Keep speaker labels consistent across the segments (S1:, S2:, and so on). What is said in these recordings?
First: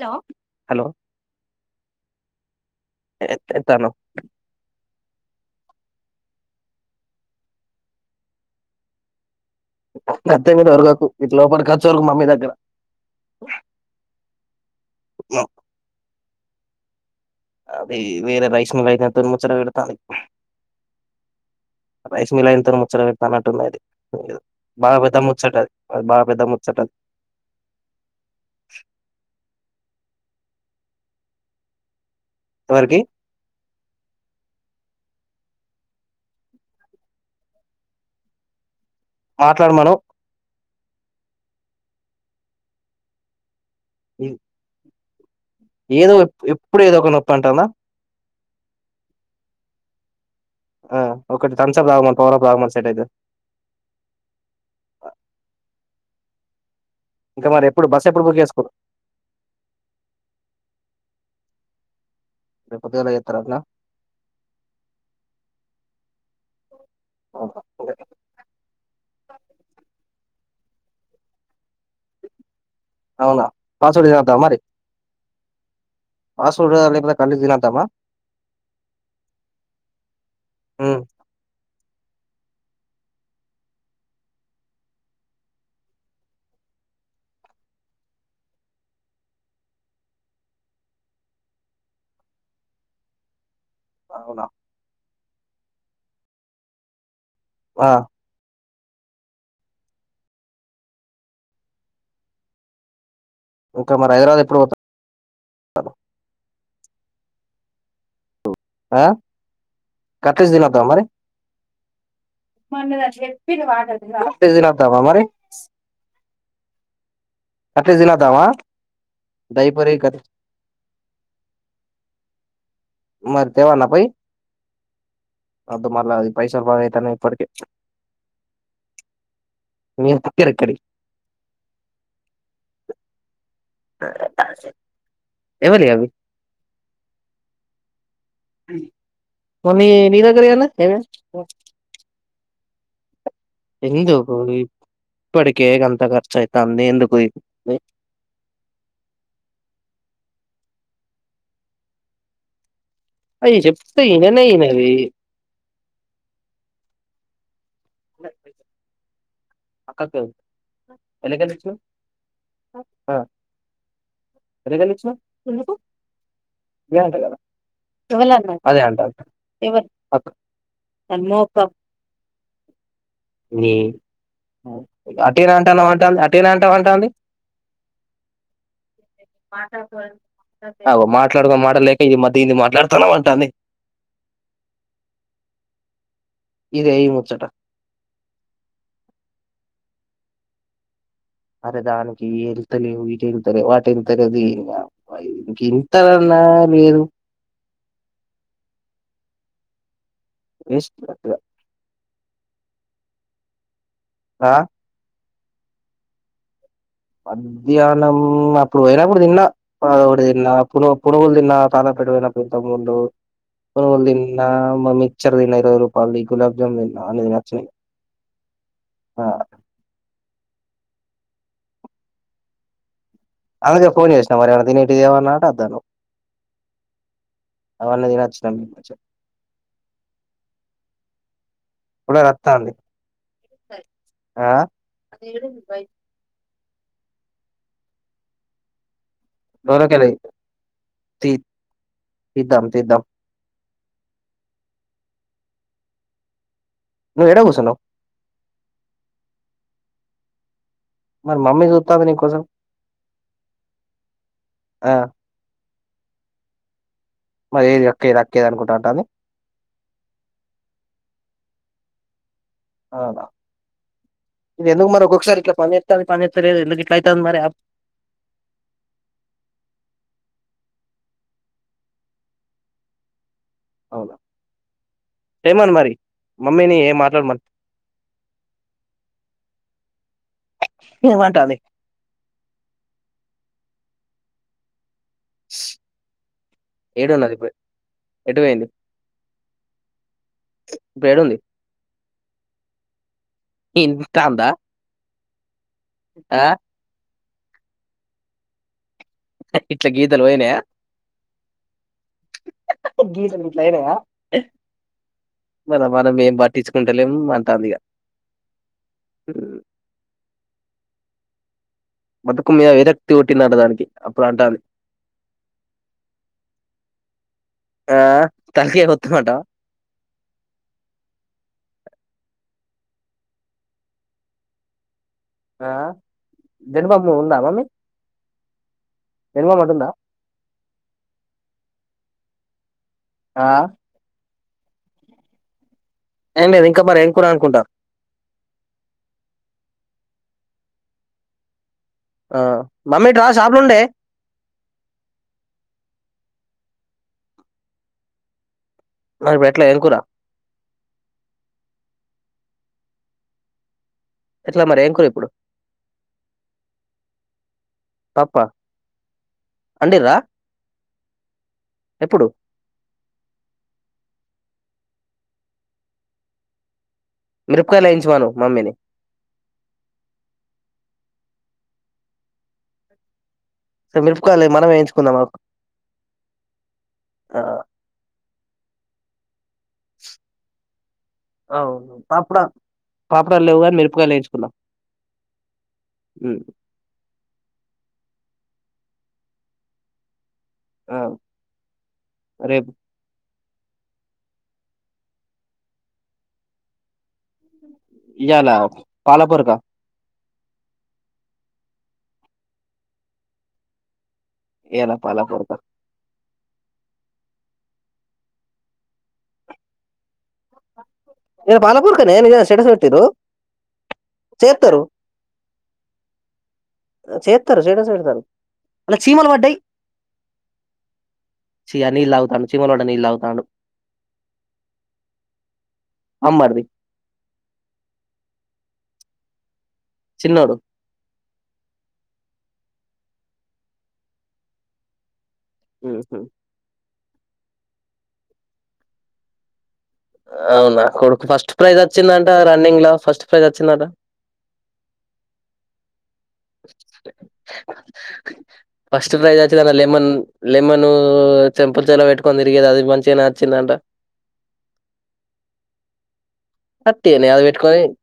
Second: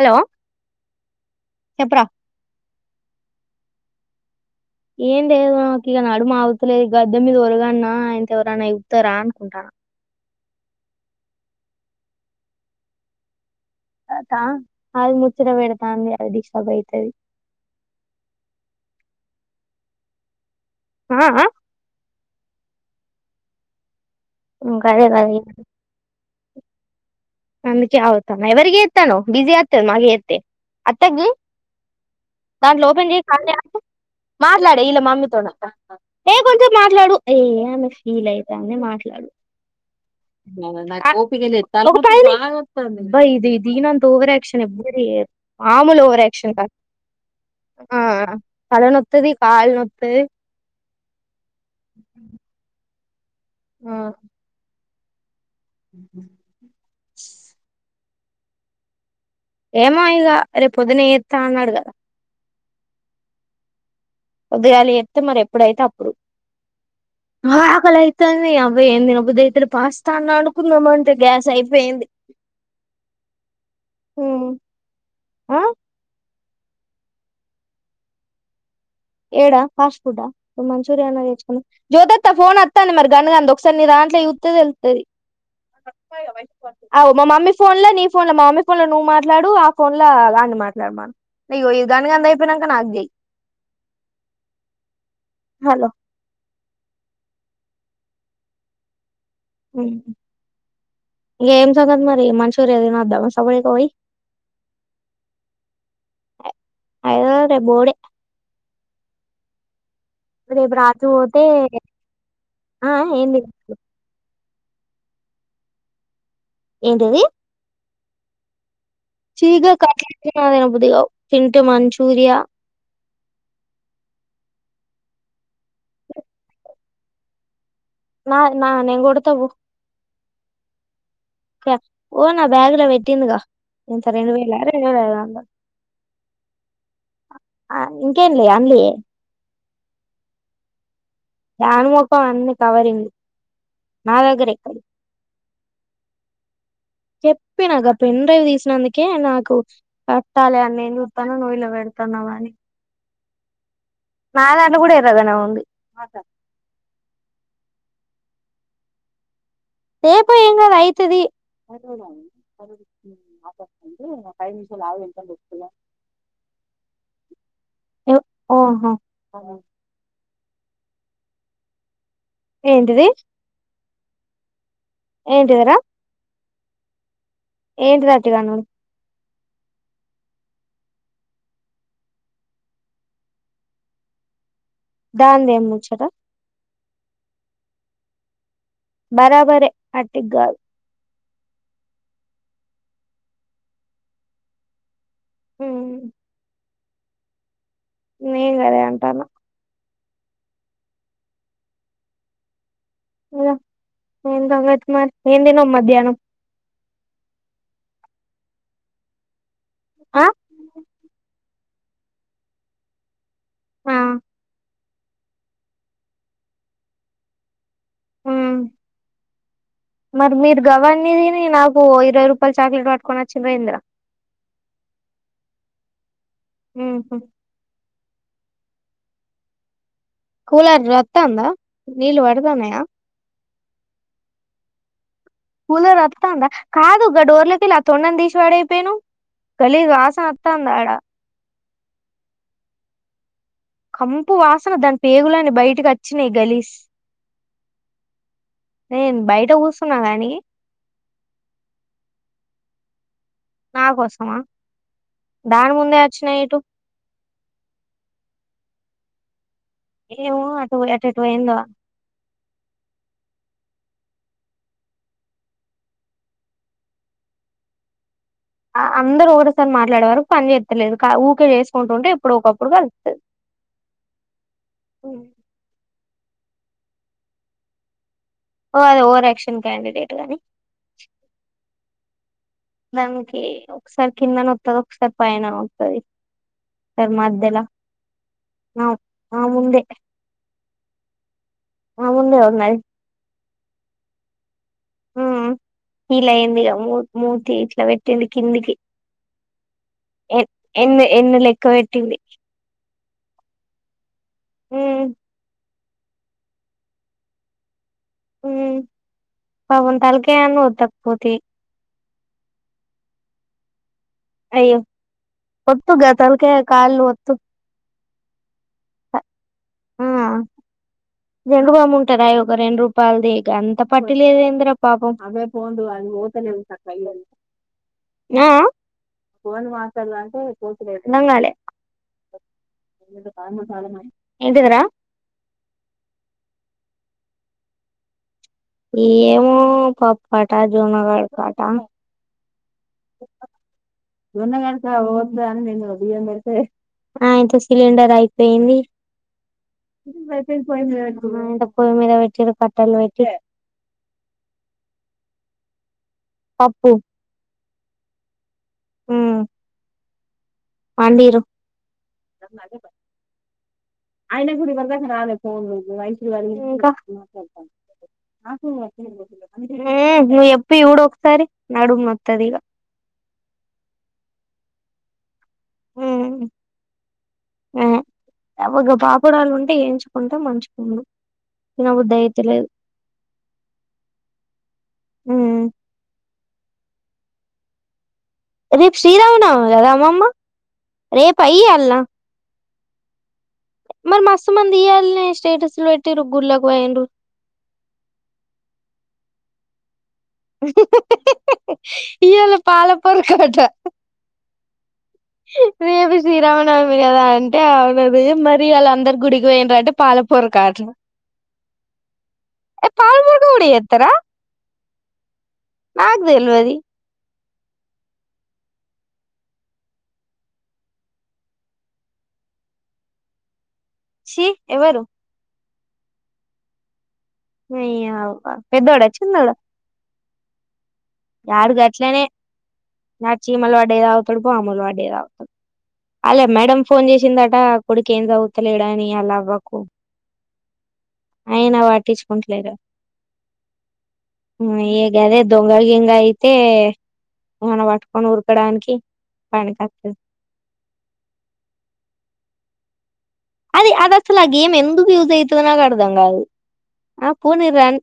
S1: hello hello
S2: చెప్పురా
S1: ఎత్తాను
S2: ఏం లేదు నాకు ఇక నడుమ అగత లేదు గద్దె మీద ఒరగన్న ఇంకా ఎవరన్నా చుత్తన్నా అనుకుంటున్న
S1: అత్త మీద వరగాకు ఇట్లా లోపలకి వచ్చి వరగు మమ్మీ దగ్గర
S2: అత్త అ ముచ్చత బేడతా ఉంది డిస్టర్బ్ అయితది
S1: అదే వేర రైస్ మల్ [unintelligible]
S2: ఆ.. అ..
S1: రైస్ మిల్ అయినతోని ముచ్చట పెటతానట్టుంది అది బ
S2: గదే
S1: పెద్ద
S2: గదే
S1: ముచ్చట అద్ పెద్ద ముచ్చట
S2: అందుకే అగుతన ఎవరికి చేతనం బిజి అతు మళ్లీ చేతే అత్తకియి దాంట్లో
S1: ఎవరికి
S2: ఓపెన్ చేయ్ పడి కను యాపు మాటాడు ఇళ్ల మమ్మీతోనట ఏ కొంచ మాట్లాడు ఏ ఆమె ఫీల్ అయితంది
S1: మాట్లాడుమను
S2: నాకు ఓపిక లేద్ సమయిలీ బా ఇది ఇ దీనంత ఓవర్యాక్షన్ ఎవరు చేయరు మామూలు
S1: ఏదో
S2: ఓవర్ యాక్షన్ కాదు
S1: ఎప్పుడు ఏదో ఒక నొప్పి అంటందా
S2: ఆ తలనొత్తది కాల్నొత్తది
S1: ఆ ఒకటి తప్సప్ తాగన్ పవర్ప్ తాగమను సెట్ అయితది
S2: ఆ ఉ
S1: ఇంకా మరి ఎప్పుడు బస్ చెప్పులు బుక్ చేసుకో
S2: ఏమో ఇగ రేపు పొదున జేత అన్నాడు కదా
S1: రేపుపొదుగాళ చెతరటన
S2: పొదుగాలు చెపతే మరి ఎప్పుడైతే అప్పుడు అ..... ఆకలి అయితుంది అ అ ఏం దినబుదయేతలె పాస్తా అన్న వండు నుకుందామ అంటే గ్యాస్ అయిపోయింది
S1: అవునా పాస్వాడితినిందమా
S2: హ్మ్
S1: మరి
S2: ఆ
S1: ఆసూడ ప కలిదిన అం [unintelligible] తమ్మా
S2: ఏడా ఫాస్ట్ ఫుడా మంచూరియన్ తేచుకు జోయత ఫోన్ వస్తాంది మరి గనగాంధ ఒకసారి నీ దంట్లో ఫోన్ ఒత్ంది మరి గన్ గంద్ ఒక సారి నీ దాంట్లో చూసే తేలేతది మా మమ్మీ ఫోన్ లో నీ ఫోన్ లో మా మమ్మీ ఫోన్ లో నువ్వు మాట్లాడు ఆ ఫోన్ లో అని మాట్లాడు మ న గన్ గాంధీ అయిపోయినాక నాక్ చేయన్
S1: అవునా
S2: హలో
S1: ఆ
S2: ఇంక ఏం సంగతులు మరి మనుచూయన్ర్ తిన వద్దాం
S1: ఇంకా మరి హైదరాబాద్ ఎప్పుడు పోత్
S2: హైదరాబాద్ రెేప్ బోవుడే
S1: ఆ
S2: రేపు రాజు పొతే
S1: మన్నద చెప్పిరు వాటర్ రా దినతవా మరి
S2: ఏంటది
S1: అట్లా జినదావా
S2: చీగా క అద పుదిగావు థింటే మంచూరియా
S1: మరి తెవానా పోయి అద్ మరలాది పైసా బా తనే ఇప్పటిక
S2: నా నా నేను కొడతావు
S1: నీ దగ్గర ఎక్కడియి
S2: ఓ నా బ్యాగ్ లో పెట్టిందిగా ఇంత రెండు వేల రెండు వేల ఐద వంద
S1: ఎవలియి అవి
S2: ఇంకే అమ్లి
S1: మనీ నీరాగరి అనా హవ
S2: దనుమఖం అన్నీ కవరింది నా
S1: ఎందుకు
S2: దగ్గర ఎక్కడ
S1: ఇప్పటికే గంత ఖర్చు అయితాంది ఎందుకు
S2: చెప్పి నాక పెన్ డ్రైవ్ తీసినందుకే నాకు ట్టాాలి అన్న ఉతాన నోయలో వెడతానవాని
S1: అయి చె
S2: నాలాంలో కూడా ఇవదనా ఉంది
S1: బ
S2: పు ఏ అయితుదిఓ
S1: ఎలకెళ్ళి ఇచ్చినవ్ ఆ ఎలకెళ్ళి ఇచ్చినవ్ ఎందుకు ఇదే అంట కదా అమ్మూ కప్
S2: ఏంటిది
S1: అటిరా అంటునావ్ అంటా అంట తేన అంటామంటా అండి
S2: ఏంటి రాతిగాను
S1: ట్ అో మాట్లాడుకో మాటలేక ఇ మధ్య ఇన్ని మాట్లాడుతాను అంటాంది
S2: దాన్ని ఏం ముంచారా
S1: ఇద ఈ ముదట
S2: బరాబర అటి గల్
S1: అరే దానికి వెళ్తలే వకెళ్తలే వాటి వెళ్ తలే అది ఇం
S2: ఉమ్
S1: ఇంతరనా మిరు
S2: నేను కదే అంటాను
S1: వస్ట్ వోధు
S2: ఓ ఏన్
S1: ఆ
S2: దంగత్ మ ఏం తున్నావు మధ్యాహ్నం
S1: మధ్యాహ్నం అప్పుడు పోయినప్పుడు నిన్న
S2: ఆ
S1: తన్నా పుగులు తిన్నా చాలా పెడివైన పెంత ముందు పో
S2: ఆ
S1: బలీ నా మమ్మీ ఇచ్చర తిన ఇరవై రూపాయల్ది గులాబ్ జామున్ అన్ని నచ్చాయి
S2: మ్ మరి మీరు గవన్నదిని నాకు ఓ ఇరవై రూపాయిలా చాక్లేట్
S1: అే ఫోన్ చేసినం మ తిన నాటద్దాను
S2: మ్ హు
S1: తమి మజ
S2: కూలర్ రత్తాందా నీళ్ళు
S1: కూలర్ వత్తాంది
S2: వడతాన్నాయా
S1: ఆ
S2: కూలర్ అత్తాందా కాదు ఓగ డోర్లకెల్లి ఆ తోండను తీసి వాడయిపోయిను
S1: డోరకెలి తీ తీద్దాం తీద్దాం
S2: కంపు వాసన దాని పేగులని బయటకి అచ్చినాయి గలీస్
S1: నువ్వు ఏడ గూసన్నావు
S2: నేను బయట కూసున్నా కాని
S1: మరి మమ్మీ చూస్తాంది నీకోసం
S2: నా కోసమా
S1: ఆ
S2: దాని ముం దే అచ్చినా ఇటు
S1: మరి ఏది అక్కేది అక్కేది అనుకుంటుంటా ఉంటాది
S2: ఏమో అటు ఎటు అటు పోయిందో
S1: ఔనా ఇది ఎందుకు మరి ఒక్కొసారి ఇట్లా పని జేత్తాంది పనిజేత్తలేరు ఎందుకు ఇట్లా ఇతాంది మరి అప్
S2: అందరూ ఒకటేసారి మాట్లాడే వరకు పని చేత్తలేదు ఊకే చేసుకుంటుంటే ఇప్పుడో ఒకప్పుడు కలుత్తది
S1: అవునా చేమన్ మరి మమ్మీని మాట్లాడ మను
S2: ఓ అది ఓవర్ యాక్షన్ క్యాండిడేట్ ఆని
S1: ఏమంటాంది
S2: మనకి ఒకసారి కిందనొత్తవ ఒకసారి పైన అతుంది సార్
S1: ఏడున్నది ఇప్పుడు
S2: మధ్యలా
S1: ఎటు పోయింది
S2: ఆవ్ ఆ ముందే
S1: ఇప్పుడు ఏడుంది
S2: ఆ ముందే ఉన్నాయి
S1: ఇ ఇన్పిస్తాందా
S2: పీల్ అయ్యిందిగా మూ మూతి ఇట్ల పెట్టింది కిందికి
S1: ఇట్లా గీతలు
S2: ఎ
S1: పోయినాయా
S2: ఎన్ని ఎన్ని లెక్క పెట్టింది
S1: గీత గీట్లాయినాయా
S2: హ్మ్
S1: మన మనం ఏం పట్టించుకుంటలేం అంటాంది ఇగ
S2: ఉ పవన్ తాలగనుద్ద పోతే
S1: మదకు మీ విరక్తి ఒటి నాడడానికి
S2: అయ్యో ఒత్త గతలక కాల్ ఒతు
S1: ఆ తలకియ గుతు మాట
S2: ఆ జండు బామ్ ఉంటార ఒక రెండు రూపాయలుది ఇక అంత పట్టి లేదుేందరా పాపం అవే
S1: ఆ
S2: ఫోండు అని మోతలే కయ
S1: జనబామ్ ఉందా మమ్మీ జనబామ్
S2: ఫోన్
S1: అటు ఉందా
S2: మస్తడు అంటే నంగాలే ఎ
S1: ఆ
S2: కామ కాాలమ ఎంటి తరా
S1: అం మీరు ఇంకా మరి ఏం కూడా అనుకుంటారు
S2: ఏమో పాప్పు కాట జూనగడ కాట
S1: ఆ మమ్మీ ఇటు రా షాప్ లో ఉండే
S2: దూన్నగణస ఓద్దా అని నిను ద ఏం మర్తే ఆయితే సిలిండర్ అయిపోయింది
S1: మరి ఇప్పుడు ఎట్లా ఏం కూర
S2: పో పో మ వె పట్టలు వయిట్
S1: ఎట్లా మరి ఏంకురు ఇప్పుడు
S2: పప్పు
S1: పాప్ప
S2: హ
S1: రా
S2: పాండరు ఆయన గు రాాలే పోన్ మైసరి వ
S1: మిరపకాయలు వేయించమను మమ్మీని
S2: నువ ఎప్పుఊడ సరే నడు మత్తదీగా
S1: స మెరుపుకోవాలి మనం వేయించుకుందాం మాకు
S2: ఒక పాపుడాలు ఉంటే ఎయించుకుంటా మంచుకున్నా
S1: అవును
S2: నాకు దయత
S1: పాపడా
S2: లేదు
S1: పాపడాలు లేవు గాని మిరపకాయలు వేయించుకుందాం ఉమ్
S2: రేపు శ్రీరావునా దదా అమ్మ్మ
S1: ఆ
S2: రే పయ్య అల్లా
S1: రేపు
S2: మరి మస్తు మంది ఇయ్యాలని స్టేటస్ లో పెట్టి రుగ్గుర్లాకి పోయం్ర
S1: ఇలా పాలాపుర కా
S2: ఇయలో పాలపర కట్ట
S1: ఏలా పాల పడుత
S2: రేపు శ్రీరామనవమి కదా అంటే అవునది మరిీ వాళ్ళ అందరు గుడికి పోయిన అంటే పాలపూర కాదు
S1: ఇ బాలపూర్ కనే నిజ స్టెటస్ పెటిు
S2: పాలపొరక
S1: సేర్తారు
S2: నాకుదు అల్వది
S1: [unintelligible] అ చీమల పడ్డయి ఛీ నీళ్ళు తాగుతాండు చీమల పడ్డ నీళ్ళు తాగుతాండు
S2: ఛీ ఎవరు
S1: మమ్మరిది
S2: నీ అవ్వ పెద్దోడా చిన్నోడా
S1: చిన్నోడు
S2: వాడు గట్లనే నా చీమల [unintelligible]
S1: మ్ హూ
S2: ఫోన్ చేసిండట అ కొడుకు ఏం చదువుతలేడని ఆల్లవ్వకు
S1: అవునా కొడుకు ఫస్ట్ ప్రైజ్ వచ్చిందంట
S2: పట్టించుకుంటలేరు
S1: రన్నింగ్ లో ఫస్ట్ ప్రైజ్ వచ్చిందట
S2: యి ఉరకడానికి
S1: ఫస్ట్ ప్రైజ్ [unintelligible] లెమన్
S2: పనికొత్తది
S1: లెమన్ చెంప చెంవుల్ల పెట్టుకు కొందిరి [unintelligible] మంచి నా
S2: అది అది అసలు ఆ గేమ్ ఎందుకు యూస్ అయితుదో నాకర్ధం కాదు
S1: అట్టిగనే
S2: ఆ
S1: అది
S2: పోనీ
S1: పెట్టుకొని
S2: రన్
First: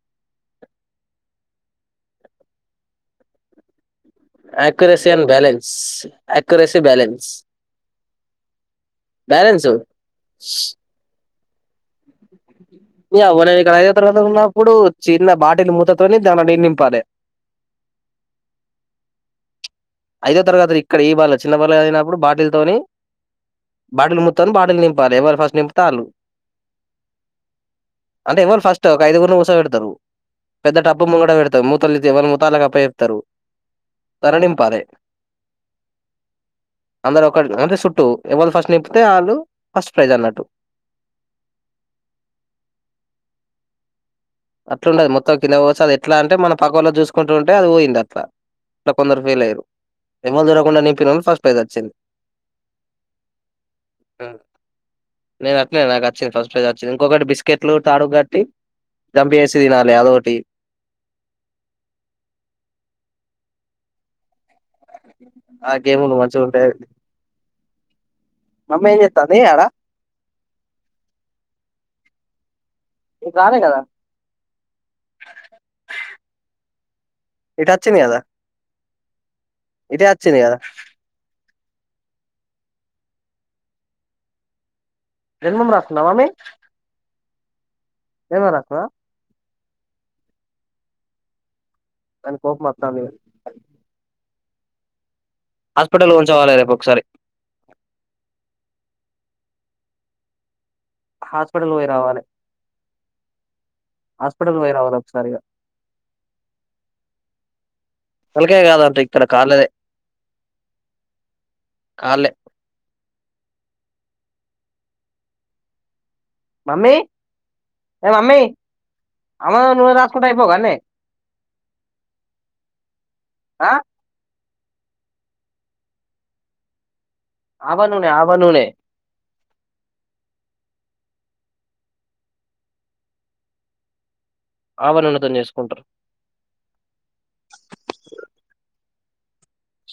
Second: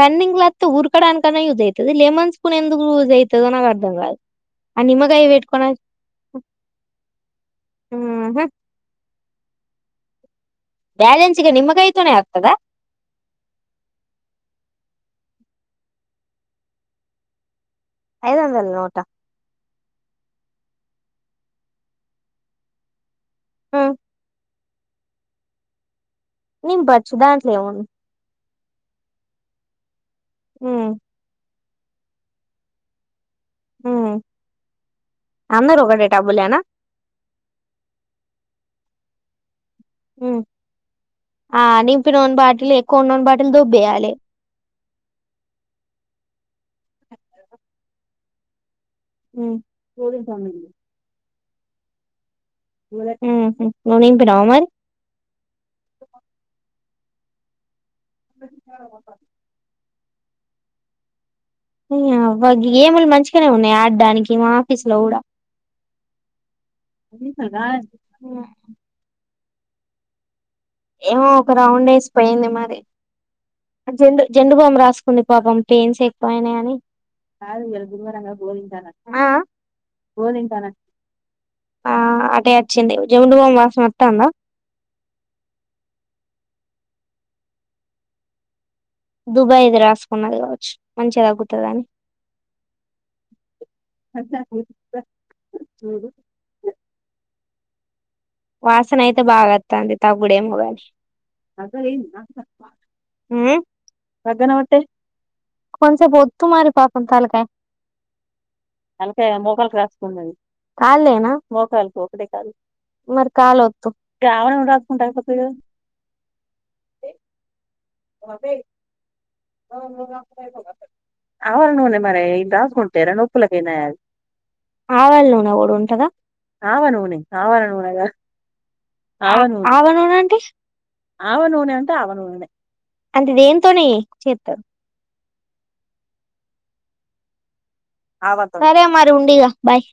S2: రన్నింగ్ లా ఉ ఉరుకడానికన్నా యూస్ చేయచ్చు లెమన్స్ [unintelligible] స్పూనెందుకు యూజైతుదో నాకర్థం కాదు ఆ
S1: ఎక్యురసీ
S2: నిమ్మకాయ
S1: అండ్
S2: పెట్టుకొని
S1: బాలన్స్ ఎక్యురసీ బ్యాలెన్స్
S2: ఆహా
S1: బ్యాలెన్స్
S2: బ్యాలెన్ ఇగ నిమ్మకాయ్ తోనేే అత్తదా
S1: ఇగ ఇవునే ఇక్కడ ఐదో తరగతిలోన్నప్పుడు చిన్న బాటిలు మూతతోని దాన నీళ్ళు నింపాలె
S2: ఐదు వందల నోటా
S1: ఐదో తరగతిల ఇక్కడ ఈ బార్ ల చిన్న బార్ ల చదివినప్పుడు బాటిలుతోని బాటిల్ మూత్ తోని బా నింపాలి ఎవరు ఫస్ట్ నింపుతే ఆళ్లు
S2: నింపచ్చు దాంట్లో ఏముం [unintelligible]
S1: అంటే ఎవళు ఫస్ట్ ఒక ఐదుగురును కూచో పెడతారు పెద్ద
S2: ఉమ్
S1: టబ్బు ముంగట పెడత మూతలు తీసి ఎవల్ మూత వాళ్ళకప్పజెప్తారు తర నింపాలె
S2: అందరూ ఒకటే టబ్బులేనా
S1: వలు ఫస్ట్ నింపుతే ఆళ్ళు ఫస్ట్ ప్రైజ్ అన్నట్టు
S2: ఆ నింపినోని బాటిలు ఎక్కువున్నోని బాటిలు దొబ్బేయాలి
S1: అట్లుండదు మొత్తం కింద పోవచ్చు అదెట్లా అంటే మన పక్కల్లో చూసుకుంటూ ఉంటే అది పోయిందట్లా ఇట్ల కొందరు ఫెయిల్
S2: ఉమ్
S1: అయ్యిర్రు ఎవల్ చూడకుండా నింపినోళ్ళు ఫస్ట్ ప్పేదచ్చింది
S2: నువ్వ్ నింపినవ మరి
S1: నేను అట్లే నాకు వచ్చింది ఫస్ట్ ప్రైజ్ ఇంకొకటి బిస్కెట్లు తాడుగ్గట్టి సినాలే ఎదొ ఒకటి
S2: నీ యవ్వ గేమ్ లు మంచిగానే ఉన్నాయి ఆడడానికి మా ఆఫీస్ లో కూడా
S1: ఆ గేమ్లు మంచిగుండాయి మమ్మీ ఏం చేతాంది వెయ్ అడా
S2: ఏమో ఒక రౌండ్ వేసిపోయింది మరి
S1: ఇటు రాలే కదా
S2: జెండు జెండు బామ్ రాసుకుంది పాపం పెయిన్స్ ఎక్కువయినాయని కాదు
S1: ఇటు
S2: ఇయళ
S1: వచ్చింది
S2: గురువారం కదా బువ్వ తింటారంట
S1: ఇటే
S2: బువ్వ
S1: వచ్చింది కదా
S2: తింటారంట ఆ అటే వచ్చింది జముడు బామ్ వాసన వస్తందా
S1: జన్మం రాస్తున్నావా మమ్మీ ఏమో రాసినావ
S2: దుబాయ్ ఇది రాసుకున్నా కావచ్చు మంచిగా తగ్గుతది అని
S1: అని కోప మొత్తంది హాస్పిటల్లో ఉంచవాలి రేపు ఒకసారి
S2: వాసన అయితే బాగా వత్తంది తగ్గుడు ఏమో గాని
S1: హాస్పిటల్ పోయి రావాలి
S2: ఉమ్ తగ్గన
S1: హాస్పిటల్ పోయి
S2: ఒకట్టే
S1: రావాలి ఒకసారి ఇగ
S2: కొంసేపు వత్తు మరి పాపం తలకాయ
S1: తలకాయ కాదంట ఇక్కడ
S2: తలకాయ
S1: కాళ్ళదే
S2: మోకాలికి రాసుకుమరి కాళేళ నా మోకాలు ఒకటే
S1: కాళ్ళే
S2: కాళ మరి కాలు ఒత్తు గావ నూనె రాసుకుంటే సరిపోద్ది కదా
S1: మమ్మీ ఏ మమ్మీ ఆవ నూనె రాసుకుంటే అయిపోవు కదనే
S2: ఆవ నూనె మరి ఇంద రాసుకుంటే నొప్పుల
S1: ఆ
S2: కైనా ఆవాల నూన కుడు ఉంటదా ఆవ నూనె
S1: ఆవనూనె ఆవనూనె
S2: ఆవనూన అంటే ఆవనూన అంటే ఆవనూన అంటే దేంతోనే
S1: ఆవునునే తోనే చేస్తా సుకుంటారు
S2: ఉండిగా బాయ్